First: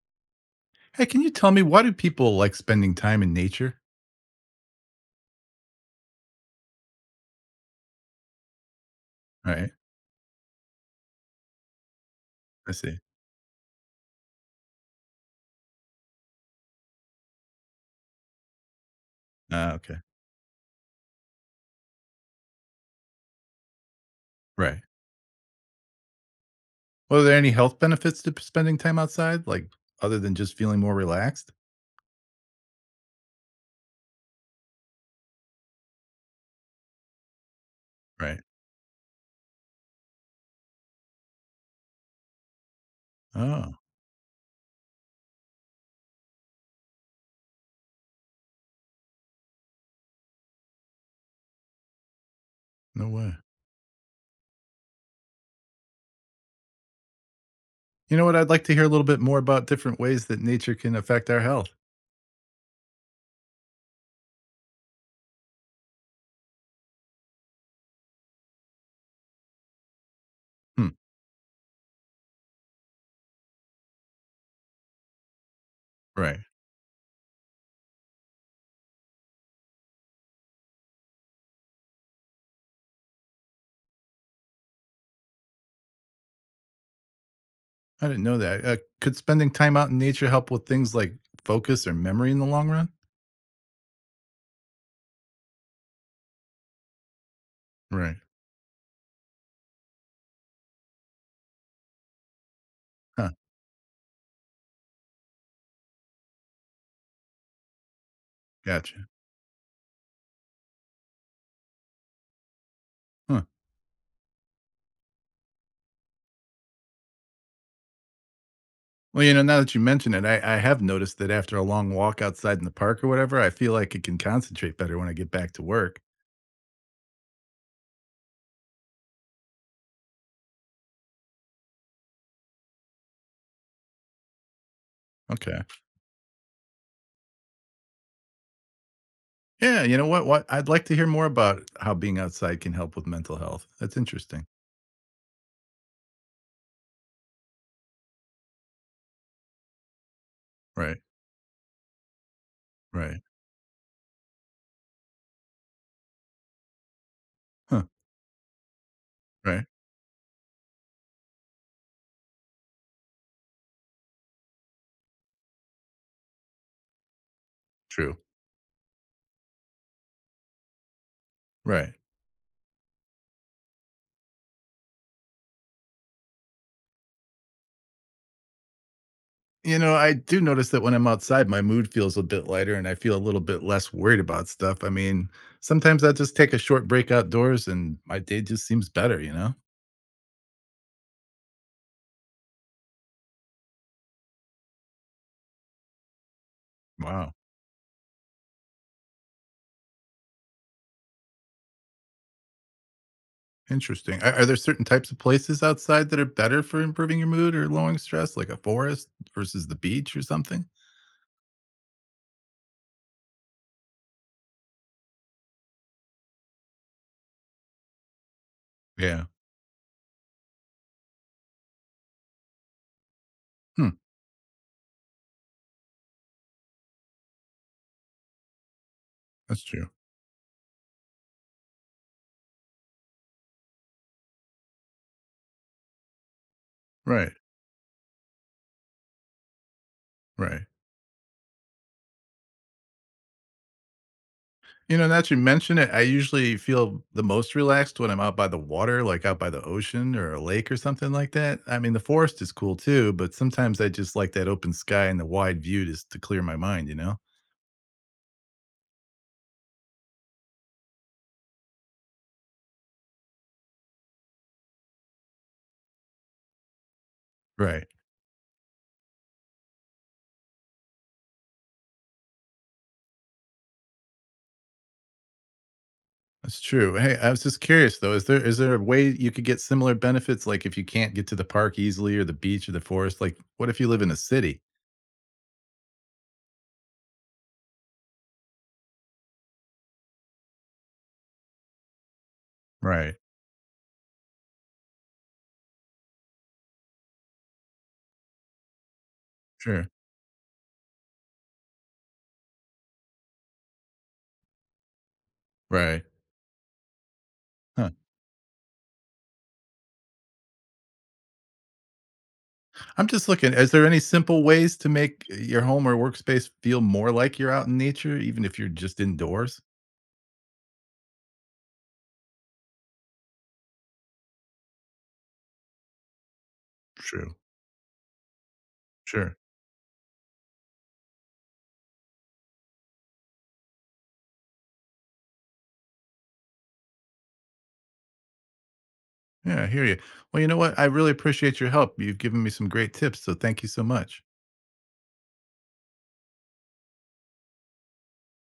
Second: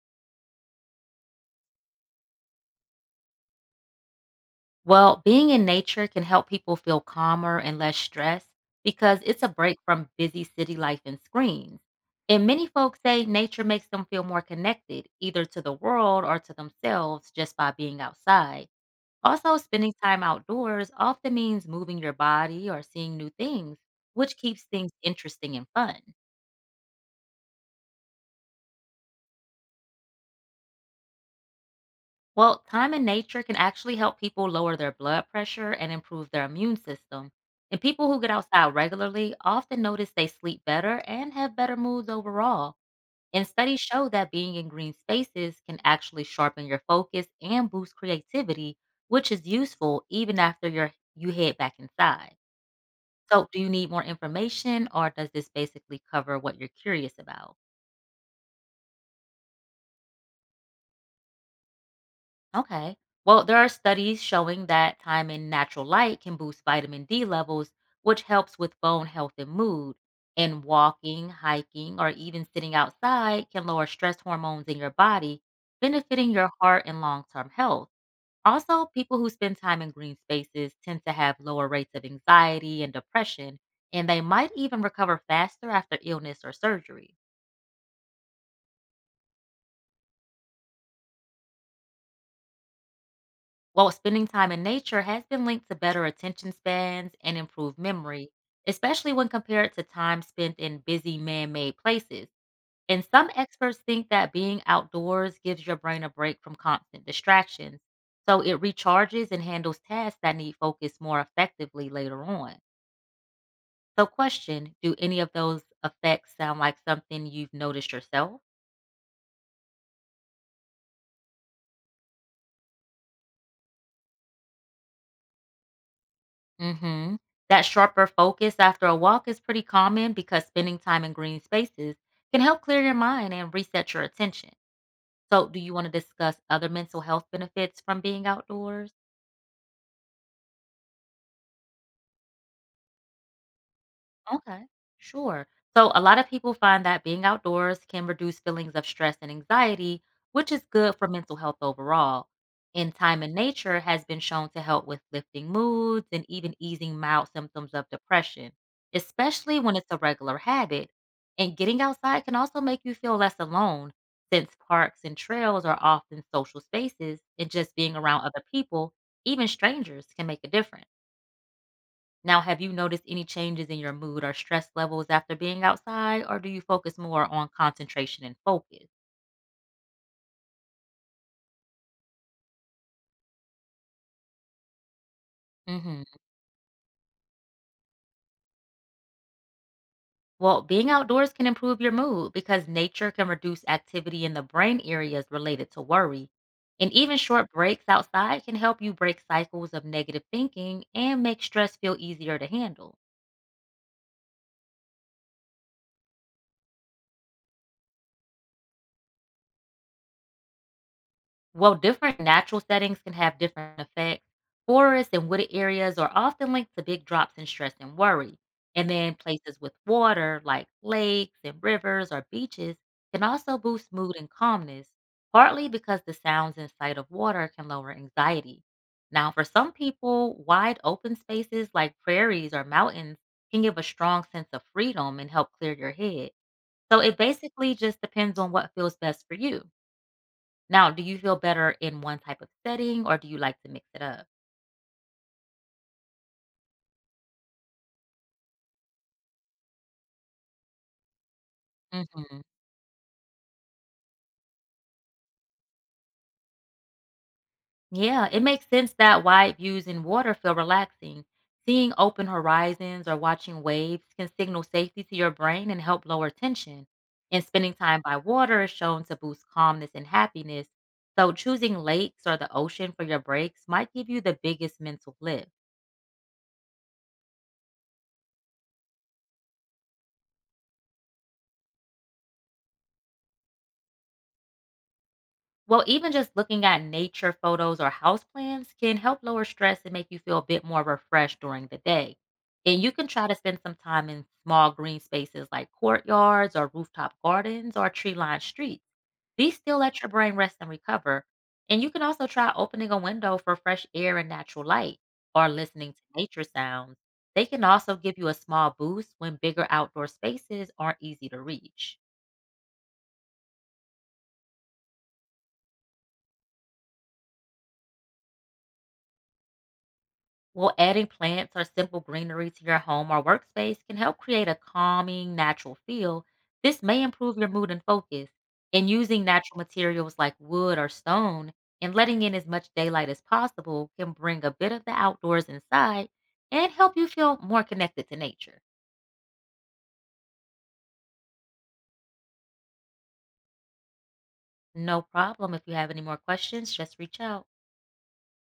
Hey, can you tell me why do people like spending time in nature? Well, being in nature can help people feel calmer and less stressed because it's a All right. break from busy city life and screens. And many I see. folks say nature makes them feel more connected, either to the world or to themselves, just by being outside. Also, Ah, spending okay. time outdoors often means moving your body or seeing new things, which keeps Right. things interesting and fun. Well, are there any health benefits to spending time outside, like other than just feeling more relaxed? Well, time in nature can actually help people lower their blood pressure and improve their immune system. And people who get Right. outside regularly often notice they sleep better and have better moods overall. And Oh, studies show that being in green spaces can actually sharpen your focus and boost creativity, which is useful even after you head back inside. no way. So, do you need more information or does this basically cover what you're curious about? You know what? I'd like to hear a little bit more about different ways that nature can affect our health. Okay. Well, there are studies showing that time in natural light can boost vitamin D levels, which helps with bone health and mood. And Hmm. walking, hiking, or even sitting outside can lower stress hormones in your body, benefiting Right. your heart and long term health. Also, people who spend time in green spaces tend to have lower rates of anxiety and depression, and they might even recover faster after illness or surgery. I didn't know that. Could spending time out in nature help with things like focus or memory in the long run? While spending time in nature has been linked to better attention spans and improved Right. memory, especially when compared to time spent in busy man made places. And some Huh. experts think that being outdoors gives your brain a break from constant distractions, so it Gotcha. recharges and handles tasks that need focus more effectively later on. Huh. So, question, do any of those effects sound like something you've noticed yourself? Well, you know, now that you mention it, I have noticed that after a long walk outside in the park or whatever, I feel like I can concentrate better when I get back to work. Mhm. That sharper focus after a walk is pretty common because spending time in green spaces can help clear your mind and reset your attention. So, do Okay. you want to discuss other mental health benefits from being outdoors? Yeah, you know what? What I'd like to hear more about how being outside can help with mental health. That's interesting. Okay, sure. So, a lot of people find that being outdoors can reduce feelings of stress and anxiety, which is good Right. for mental health overall. And Right. time in nature has been shown to help with lifting moods and even easing mild symptoms Huh. of depression, especially Right. when it's a regular habit. And getting outside can also make you feel less alone, since parks and trails are often social spaces, and just being True. around other people, even strangers, can make a difference. Right. Now, have you noticed any changes in your mood or stress levels after being outside, or do you focus more on concentration and focus? You know, I do notice that when I'm outside, my mood feels a bit lighter and I feel a little bit less worried about stuff. I mean, Hmm. sometimes I just take a short break outdoors and my day just seems better, you know? Well, being outdoors can improve your mood because nature can reduce activity in the brain areas related to worry. And even Wow. short breaks outside can help you break cycles of negative thinking and make stress feel easier to handle. Interesting. Are there certain types of places outside that are better for improving your mood or lowering stress, like a forest versus the beach or something? Well, different natural settings can have different effects. Forests and wooded areas are often linked to big drops in stress and worry. And then Yeah. places with water, like lakes and rivers or beaches, can also boost Hmm. mood and calmness, partly because the sounds and sight of water can lower anxiety. Now, for That's some true. people, wide open spaces like prairies or mountains can give a strong sense of freedom and help clear your head. So it Right. basically just depends on what feels best for you. Right. Now, do you feel better in one type of setting, or do you like to mix it up? You know, now that you mention it, I usually feel the most relaxed when I'm out by the water, like out by the ocean or a lake or something like that. I mean, the Mhm. forest is cool too, but sometimes I just like that open sky and the wide view just to clear my mind, you know? Yeah, it makes sense that wide views in water feel relaxing. Seeing open horizons or watching waves can signal safety to your brain and help lower tension. And spending Right. time by water is shown to boost calmness and happiness. So, choosing lakes or the ocean for your breaks might give you the biggest mental lift. That's true. Hey, I was just curious though, is there a way you could get similar benefits like if you can't get to the park easily or the beach or the forest? Like what if you live in a city? Well, even just looking at nature photos or house plans can help lower stress and make you feel a bit more refreshed during the day. And you can Right. try to spend some time in small green spaces like courtyards or rooftop gardens or tree lined streets. These still Sure. let your brain rest and recover. And you can also try opening a window for fresh air and natural light or listening to Right. nature sounds. They can Huh. also give you a small boost when bigger outdoor spaces aren't easy to reach. I'm just looking, is there any simple ways to make your home or workspace feel more like you're out in nature even if you're just indoors? Well, adding plants or simple greenery to your home or workspace can help create a calming, natural feel. This may True. improve your mood and focus. And using Sure. natural materials like wood or stone and letting in as much daylight as possible can bring a bit of the outdoors inside and help you feel more connected to nature. Yeah, I hear you. Well, you know what? I really appreciate your help. You've given me some great tips, so thank you so much. No problem. If you have any more questions, just reach out.